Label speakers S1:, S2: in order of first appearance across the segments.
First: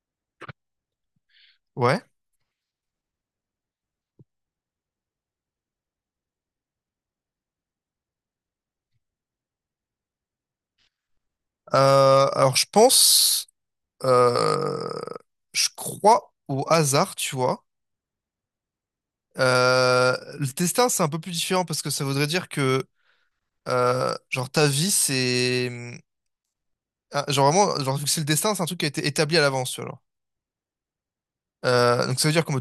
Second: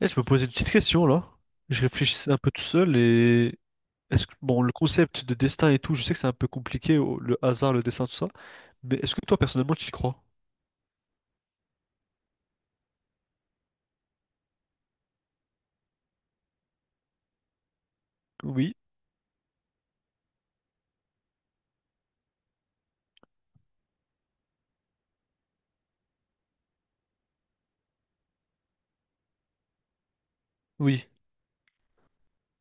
S1: Et je me posais une petite question là. Je
S2: Ouais.
S1: réfléchissais un peu tout seul et est-ce que bon le concept de destin et tout, je sais que c'est un peu compliqué le hasard, le destin, tout ça, mais est-ce que toi personnellement tu y crois?
S2: Alors je pense, euh, je crois au hasard, tu vois.
S1: Oui,
S2: Le destin, c'est un peu plus différent parce que ça voudrait dire que genre, ta vie, c'est... Genre vraiment, genre, vu que c'est le destin, c'est un truc qui a été établi à l'avance, tu vois. Genre.
S1: oui,
S2: Donc ça veut dire que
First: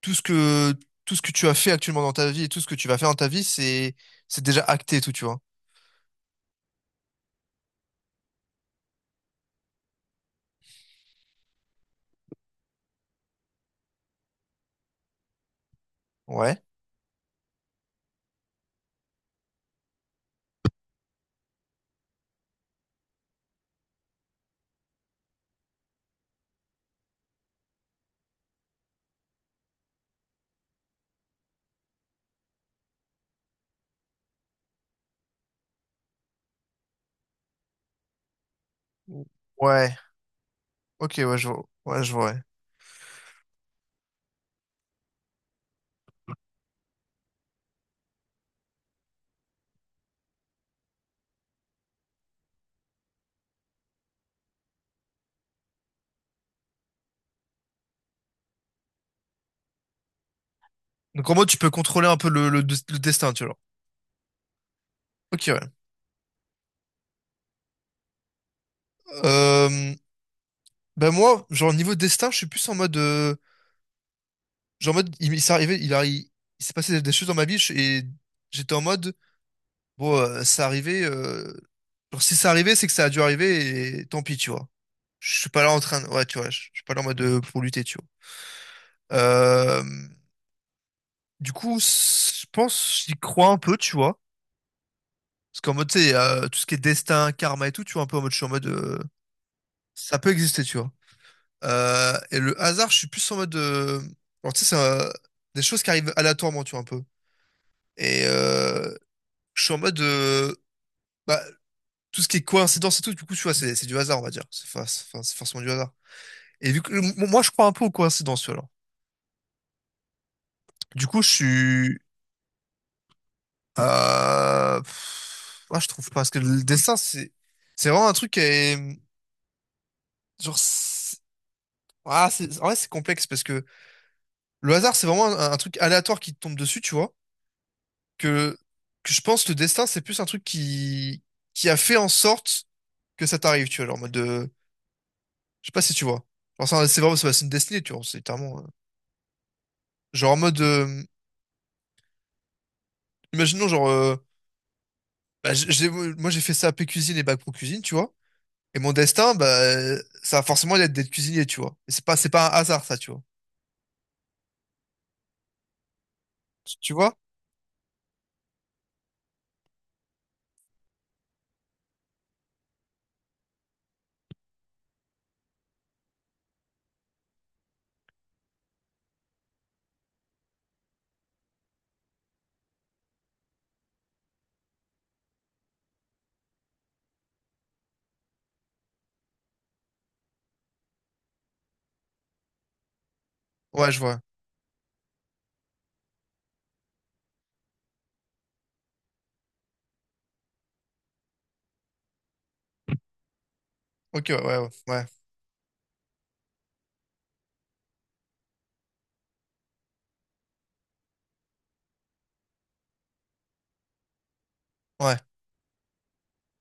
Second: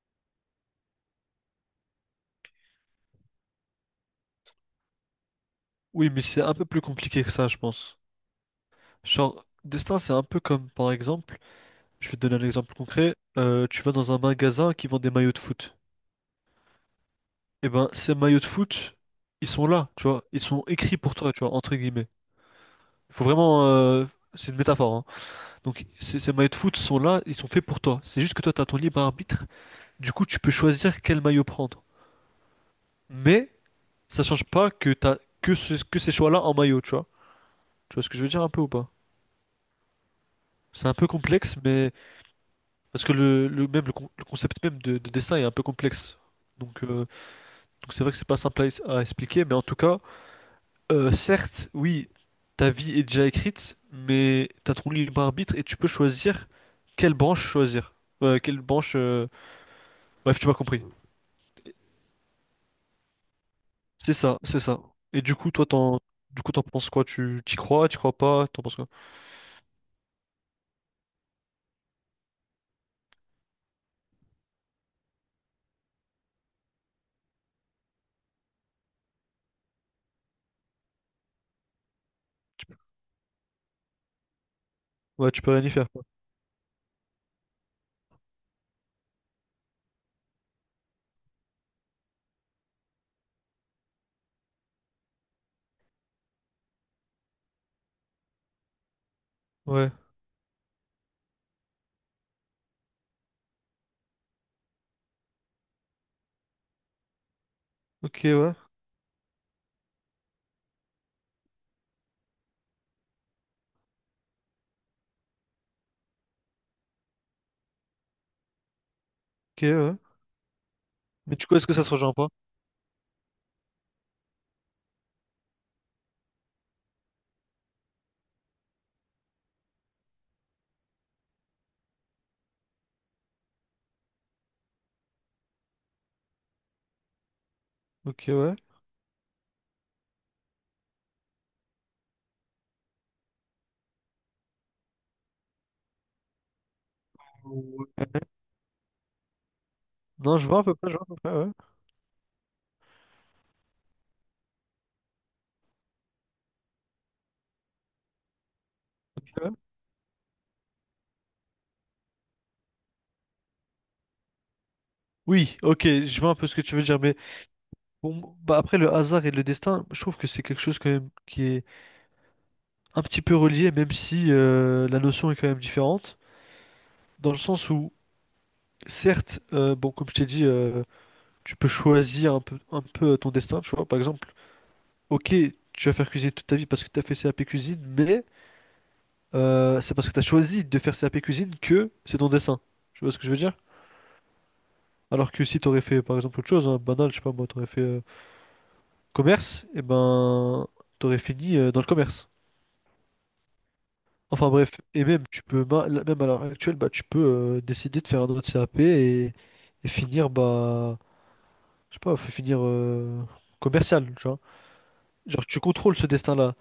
S2: tout ce que, tout ce que tu as fait actuellement dans ta vie et tout ce que tu vas faire dans ta vie, c'est déjà acté et tout, tu vois.
S1: oui, mais c'est un peu plus compliqué que ça, je pense. Genre destin, c'est un peu comme par exemple, je vais te donner un exemple concret. Tu vas dans un magasin qui vend des maillots de foot.
S2: Ouais.
S1: Et ben ces maillots de foot, ils sont là, tu vois, ils sont écrits pour toi, tu vois, entre guillemets. Il faut vraiment, c'est une métaphore, hein. Donc ces maillots de foot sont là, ils sont faits pour toi. C'est juste que toi, tu as ton libre arbitre. Du coup, tu peux choisir quel maillot prendre. Mais ça change pas que que ces choix-là en maillot, tu vois. Tu vois ce que je veux dire un peu ou pas?
S2: Ouais.
S1: C'est un peu
S2: Ok, ouais, je
S1: complexe,
S2: vois.
S1: mais
S2: Ouais, je vois, ouais.
S1: parce que le concept même de dessin est un peu complexe. Donc euh, donc c'est vrai que c'est pas simple à expliquer, mais en tout cas, certes, oui, ta vie est déjà écrite, mais t'as ton libre arbitre et tu peux choisir quelle branche choisir. Quelle branche. Bref, tu m'as compris.
S2: Donc en mode, tu peux contrôler un peu le destin, tu vois. Genre.
S1: C'est ça, c'est ça. Et du
S2: Ok,
S1: coup,
S2: ouais.
S1: du coup, t'en penses quoi? Tu t'y crois pas, t'en penses quoi?
S2: Euh, Bah moi, genre niveau destin, je suis plus en mode, genre en mode, il s'est arrivé, il, a- il, il s'est passé des choses dans ma vie et j'étais en mode, bon, ça arrivait, genre si ça arrivait, c'est que ça a dû arriver et tant pis, tu vois.
S1: Ouais,
S2: Je
S1: tu
S2: suis
S1: peux rien
S2: pas
S1: y
S2: là en
S1: faire,
S2: train,
S1: quoi.
S2: de- ouais, tu vois, je suis pas là en mode pour lutter, tu vois. Euh, du coup, je pense, j'y crois un peu, tu vois, parce qu'en mode, tu sais, tout ce qui est destin, karma et tout, tu vois, un peu en mode, je suis en mode,
S1: Ouais.
S2: ça peut exister, tu vois. Et le hasard, je suis plus en mode. Alors, tu sais, c'est des choses qui arrivent aléatoirement, tu vois, un peu.
S1: Ok,
S2: Et
S1: ouais.
S2: euh, je suis en mode. Bah, tout ce qui est coïncidence et tout, du coup, tu vois, c'est du hasard, on va dire. C'est fa- c'est- enfin, c'est forcément du hasard. Et vu que moi, je crois un peu aux coïncidences, tu vois, alors.
S1: Ok, ouais.
S2: Du coup, je
S1: Mais du coup, est-ce que ça se
S2: suis.
S1: rejoint pas?
S2: Je trouve pas. Parce que le dessin, c'est vraiment un truc qui est. Genre. c'est- En vrai, c'est complexe parce que le hasard, c'est vraiment un truc aléatoire qui te tombe dessus, tu vois.
S1: Ok, ouais.
S2: que, que je pense que le destin, c'est plus un truc qui a fait en sorte que ça t'arrive, tu vois, genre en mode de... Je sais pas si tu vois. Genre, c'est vraiment, c'est une destinée, tu vois,
S1: Ouais.
S2: c'est littéralement... Genre en
S1: Non, je
S2: mode...
S1: vois à peu près, je vois à peu près, ouais.
S2: Imaginons, genre... bah, moi, j'ai fait ça AP cuisine et bac pro cuisine, tu vois. Et mon
S1: Ok,
S2: destin, bah,
S1: ouais.
S2: ça va forcément être d'être cuisinier, tu vois. Et c'est pas un hasard, ça, tu vois.
S1: Oui, ok, je vois un peu ce que tu
S2: Tu
S1: veux
S2: tu
S1: dire,
S2: vois?
S1: mais bon, bah après le hasard et le destin, je trouve que c'est quelque chose quand même qui est un petit peu relié, même si la notion est quand même différente, dans le sens où, certes, bon, comme je t'ai dit, tu peux choisir un peu ton destin, tu vois, par exemple. Ok, tu vas faire cuisiner toute ta vie parce que tu as fait CAP cuisine, mais c'est parce que tu as choisi de faire CAP cuisine que c'est ton dessin. Tu vois ce que je veux dire?
S2: Ouais, je vois.
S1: Alors que si tu aurais fait par exemple autre chose, hein, banal, je sais pas moi, tu aurais fait commerce, et ben tu aurais fini dans le commerce.
S2: Ok, ouais,
S1: Enfin
S2: ouais, ouais,
S1: bref,
S2: ouais.
S1: et même tu peux ma- là- même à l'heure actuelle, bah, tu peux décider de faire un autre CAP et finir bah je sais pas, faut finir commercial, tu vois.
S2: Ouais.
S1: Genre tu contrôles ce destin-là.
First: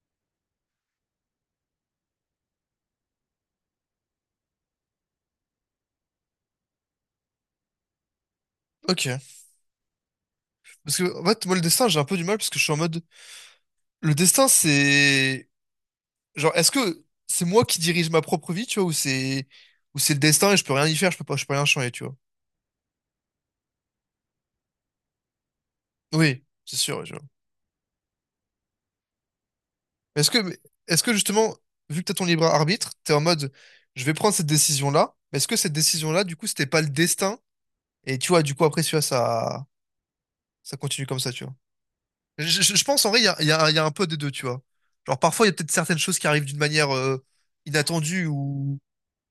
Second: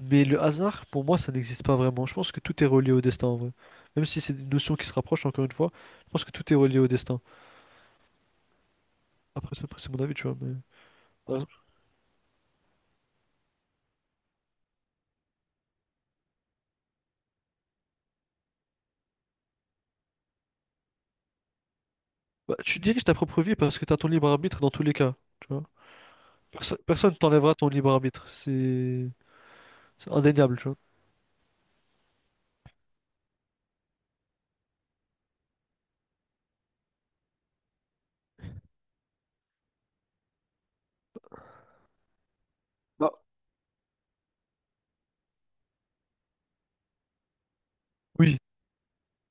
S1: Mais le hasard, pour moi, ça n'existe pas vraiment. Je pense que tout est relié au destin en vrai. Même si c'est des notions qui se rapprochent, encore une fois, je pense que tout est relié au destin.
S2: Ok.
S1: Après, c'est mon avis, tu vois. Mais...
S2: Parce que, en
S1: Par
S2: fait,
S1: exemple,
S2: moi, le destin, j'ai un peu du mal parce que je suis en mode... Le destin, c'est... Genre, est-ce que c'est moi qui dirige ma propre vie, tu vois, ou c'est le destin et je peux rien y faire, je peux pas, je peux rien changer, tu vois.
S1: bah, tu diriges ta propre vie parce que tu as ton libre arbitre dans tous les cas, tu vois.
S2: Oui, c'est sûr, ouais, tu
S1: Personne
S2: vois.
S1: t'enlèvera ton libre arbitre. C'est
S2: Mais
S1: indéniable, tu vois.
S2: est-ce que justement, vu que t'as ton libre arbitre, t'es en mode je vais prendre cette décision-là, mais est-ce que cette décision-là, du coup, c'était pas le destin? Et tu vois, du coup, après, tu vois, ça continue comme ça, tu vois. Je pense en
S1: Bah,
S2: vrai, il y a un peu des deux, tu vois. Genre, parfois, il y a peut-être certaines choses qui arrivent d'une manière inattendue
S1: oui.
S2: ou.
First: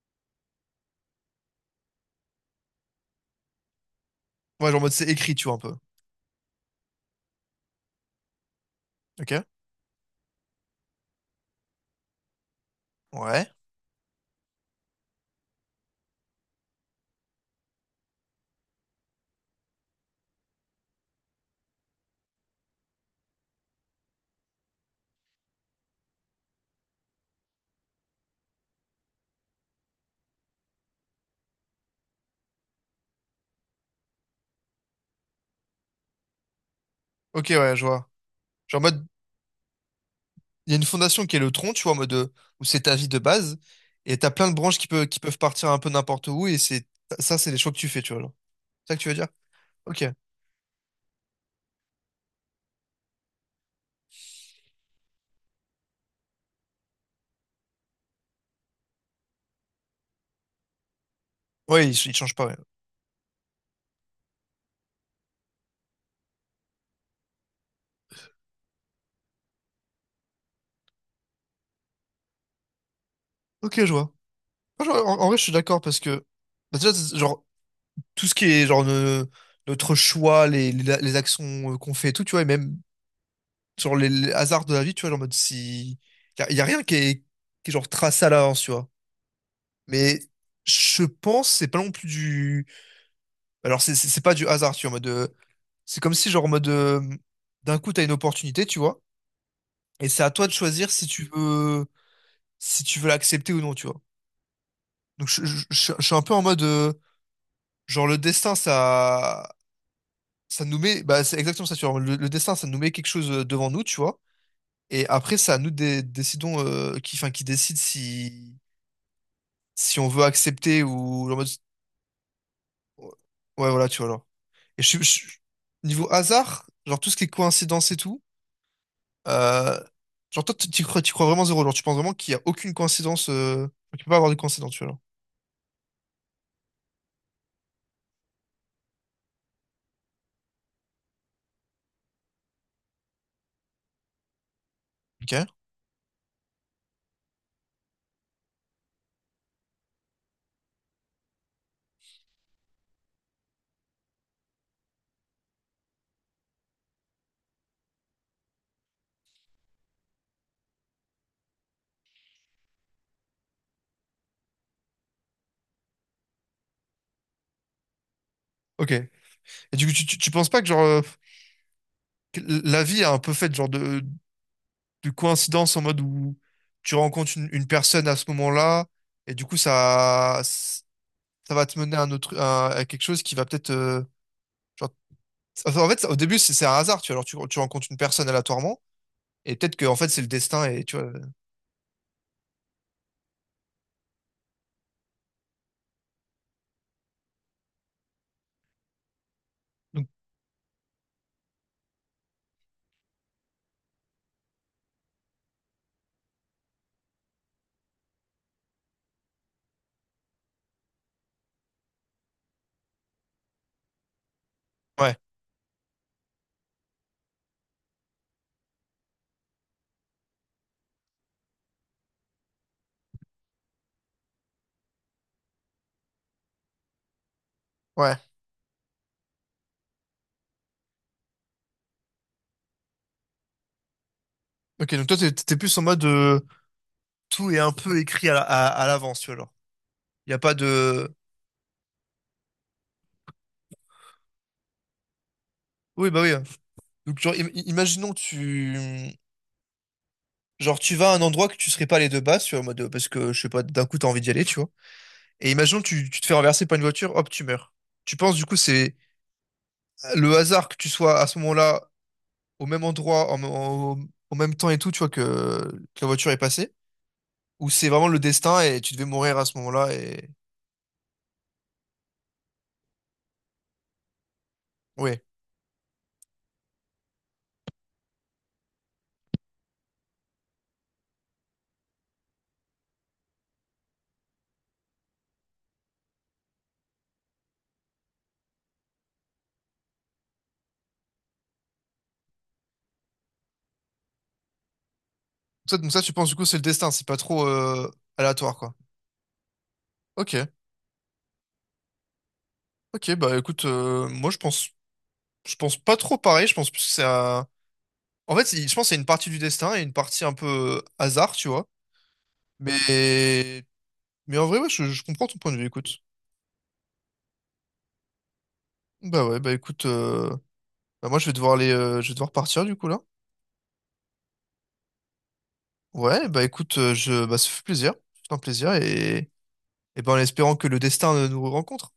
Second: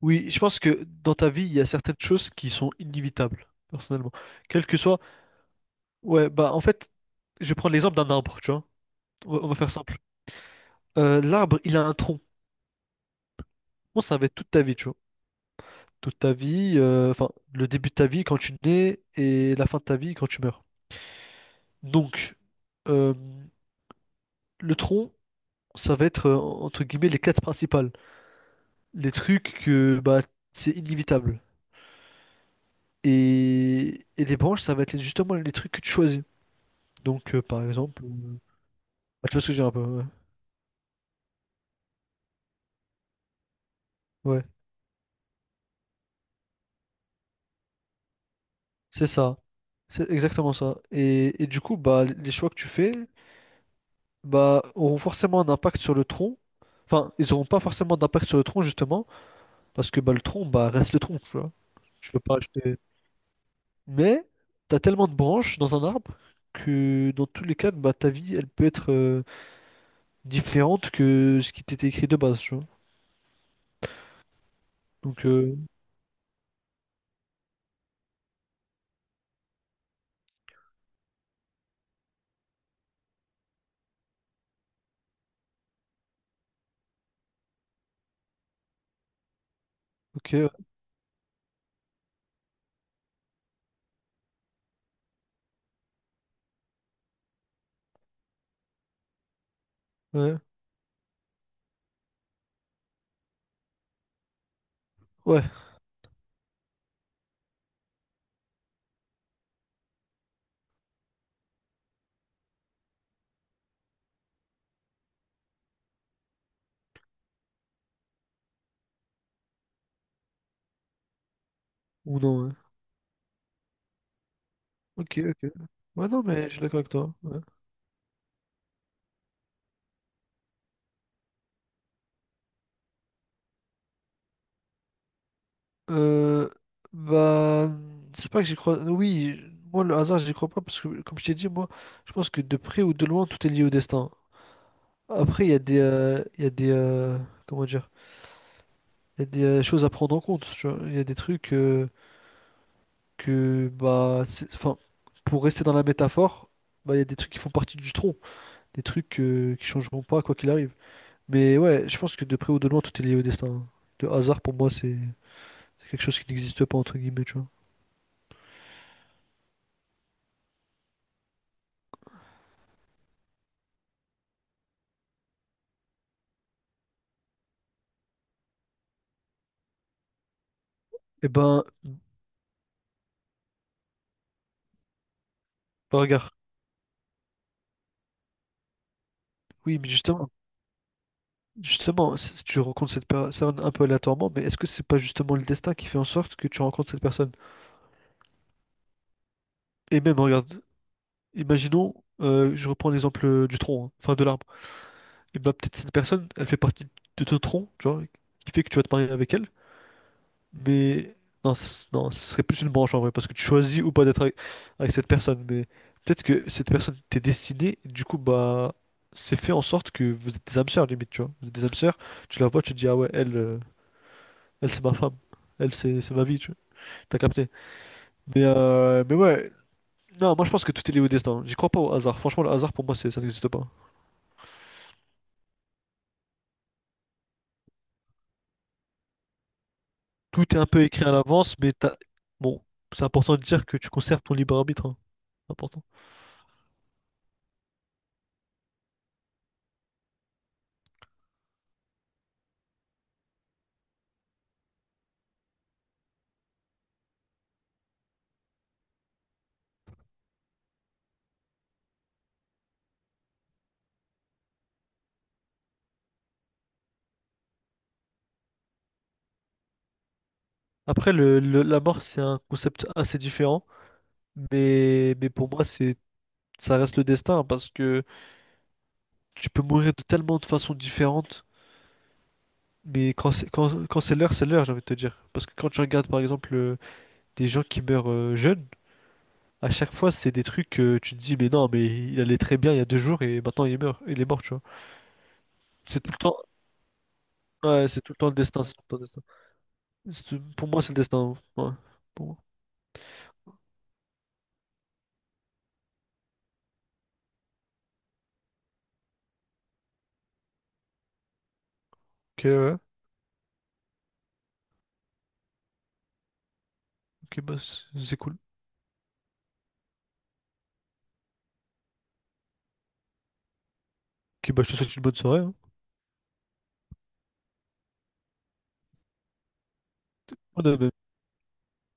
S1: Oui, je pense que dans ta vie, il y a certaines choses qui sont inévitables, personnellement. Quel
S2: Ouais,
S1: que
S2: genre, en mode
S1: soit.
S2: c'est écrit, tu vois, un peu.
S1: Ouais, bah en fait, je vais prendre l'exemple d'un arbre, tu vois.
S2: Ok?
S1: On va faire simple. L'arbre, il a un tronc.
S2: Ouais.
S1: Moi, ça va être toute ta vie, tu vois. Toute ta vie, enfin, le début de ta vie quand tu nais et la fin de ta vie quand tu meurs. Donc, euh, le tronc, ça va être, entre guillemets, les quêtes principales. Les trucs que, bah, c'est inévitable. Et les branches, ça va être justement les trucs que tu choisis. Donc,
S2: Ok,
S1: par
S2: ouais, je
S1: exemple,
S2: vois. Genre, en mode.
S1: bah, tu vois ce que je veux dire un peu, ouais.
S2: Il y a une fondation qui est le tronc, tu vois, en mode où c'est ta vie de base, et t'as
S1: Ouais,
S2: plein de branches qui peuvent partir un peu n'importe où, et c'est ça, c'est les choix que tu fais, tu vois. Genre. C'est ça que
S1: c'est
S2: tu veux dire?
S1: ça.
S2: Ok.
S1: C'est exactement ça. Et du coup, bah, les choix que tu fais, bah, auront forcément un impact sur le tronc. Enfin, ils n'auront pas forcément d'impact sur le tronc, justement. Parce que bah, le tronc, bah, reste le tronc, tu vois.
S2: Ouais,
S1: Je
S2: ils
S1: peux
S2: changent
S1: pas
S2: pas, ouais.
S1: acheter. Mais t'as tellement de branches dans un arbre que dans tous les cas, bah, ta vie, elle peut être différente que ce qui t'était écrit de base, tu vois.
S2: Ok, je vois. En,
S1: Donc,
S2: en vrai, je suis
S1: euh,
S2: d'accord parce que, bah, déjà, c'est genre, tout ce qui est, genre, notre choix, les actions qu'on fait et tout, tu vois, et même, sur les hasards de la vie, tu vois, genre, en mode si. Y a rien qui est, qui est, genre, tracé à l'avance, tu vois. Mais
S1: ok,
S2: je pense, c'est pas non plus Alors, c'est pas du hasard, tu vois, en mode. C'est comme si, genre, en mode. D'un coup, t'as une opportunité, tu vois. Et c'est à
S1: ouais,
S2: toi de choisir si tu veux, si tu veux l'accepter ou non, tu vois. Donc,
S1: ouais.
S2: je suis un peu en mode. Genre, le destin, ça. Ça nous met. Bah, c'est exactement ça, tu vois. Le destin, ça nous met quelque chose devant nous, tu vois. Et après, c'est à nous de décidons. Qui, enfin, qui décide si. Si on veut accepter ou. En mode-
S1: Ou non, ouais.
S2: Ouais, voilà, tu vois, alors. Et je suis. je
S1: Ok,
S2: suis-
S1: ok.
S2: Niveau
S1: Ouais, non, mais je suis
S2: hasard,
S1: d'accord avec
S2: genre, tout
S1: toi,
S2: ce qui est
S1: ouais.
S2: coïncidence et tout. Euh, genre, toi, tu crois, tu crois vraiment zéro. Genre, tu penses vraiment qu'il n'y a aucune coïncidence. Tu peux pas avoir de coïncidence, tu vois. Genre.
S1: Euh, Bah, c'est pas que j'y crois. Oui, moi, le hasard, j'y crois pas parce que, comme je t'ai dit, moi, je pense que de près ou de loin, tout est lié au destin.
S2: Ok.
S1: Après, il y a comment dire? Il y a des choses à prendre en compte, tu vois. Il y a des trucs bah, enfin, pour rester dans la métaphore, bah, il y a des trucs qui font partie du tronc, des trucs qui changeront pas quoi qu'il arrive. Mais ouais, je pense que de près ou de loin, tout est lié au destin, hein. Le hasard, pour moi, c'est quelque chose qui n'existe pas, entre guillemets, tu vois.
S2: Ok. Et du coup, tu penses pas que, genre, que la vie est un peu faite, genre, de coïncidence en mode où tu rencontres une personne à ce moment-là, et du coup,
S1: Eh
S2: ça
S1: ben,
S2: va te mener à, un autre, à quelque chose qui va peut-être. Genre... enfin, en fait,
S1: bah,
S2: ça- au
S1: regarde,
S2: début, c'est c'est un hasard, tu vois. Alors, tu rencontres une personne aléatoirement, et peut-être
S1: oui,
S2: que,
S1: mais
S2: en fait, c'est le
S1: justement,
S2: destin, et tu vois.
S1: justement, si tu rencontres cette personne un peu aléatoirement, mais est-ce que c'est pas justement le destin qui fait en sorte que tu rencontres cette personne? Et
S2: Donc,
S1: même, regarde, imaginons, je reprends l'exemple du tronc, hein, enfin de l'arbre. Et bah peut-être cette personne, elle fait partie de ton tronc, genre, qui fait que tu vas te marier avec elle. Mais non, ce serait plus une branche en vrai, parce que tu choisis ou pas d'être avec cette
S2: ouais.
S1: personne. Mais peut-être que cette personne t'est destinée, et du coup, bah, c'est fait en sorte que vous êtes des âmes sœurs, limite, tu vois. Vous êtes des âmes sœurs, tu la vois, tu te dis, ah ouais, elle, elle c'est ma femme. Elle, c'est ma vie, tu vois. T'as capté.
S2: Ouais.
S1: Mais ouais, non, moi je pense que tout est lié au destin. J'y crois pas au hasard. Franchement, le hasard, pour moi, ça n'existe pas.
S2: Ok, donc toi, t'es plus en mode. Tout est un peu écrit à, à l'avance, tu vois, genre. Il n'y a pas
S1: Tout est un peu écrit à
S2: de...
S1: l'avance, mais t'as... bon, c'est important de dire que tu conserves ton libre arbitre, hein. C'est important.
S2: Oui, bah oui. Donc, genre, imaginons que tu... Genre, tu vas à un endroit que tu serais pas allé de base, tu vois, en mode, parce que, je sais pas, d'un coup, t'as envie d'y aller, tu vois. Et imaginons que tu te fais renverser par une voiture, hop, tu meurs. Tu penses, du coup, c'est le hasard que tu sois à ce moment-là, au même endroit, en même temps et tout, tu vois, que la voiture est passée, ou c'est vraiment le destin et tu devais mourir à ce moment-là et...
S1: Après, la mort, c'est un concept assez différent,
S2: Ouais.
S1: mais pour moi, ça reste le destin hein, parce que tu peux mourir de tellement de façons différentes. Mais quand c'est l'heure, j'ai envie de te dire. Parce que quand tu regardes par exemple des gens qui meurent jeunes, à chaque fois c'est des trucs que tu te dis mais non mais il allait très bien il y a deux jours et maintenant il est mort, tu vois.
S2: Ça, donc
S1: C'est
S2: ça,
S1: tout
S2: tu
S1: le
S2: penses, du
S1: temps
S2: coup, c'est le destin, c'est pas trop
S1: Ouais, c'est tout le temps le
S2: aléatoire,
S1: destin,
S2: quoi.
S1: c'est tout le temps le destin.
S2: Ok.
S1: Pour moi c'est le destin, hein. Ouais. Pour moi.
S2: Ok, bah écoute, moi je pense pas trop pareil. Je pense plus que c'est un... En fait, je pense que c'est une partie du destin et une partie un peu hasard, tu vois.
S1: Ok ouais.
S2: Mais, mais en vrai, ouais, je comprends ton point de vue. Écoute,
S1: Ok bah c'est cool.
S2: bah ouais, bah écoute, bah moi je vais devoir aller, je vais devoir partir du coup là.
S1: Ok bah je te souhaite une bonne soirée, hein.
S2: Ouais, bah écoute, bah ça fait plaisir, c'est un plaisir et ben en espérant
S1: Ouais,
S2: que le
S1: bah,
S2: destin nous rencontre.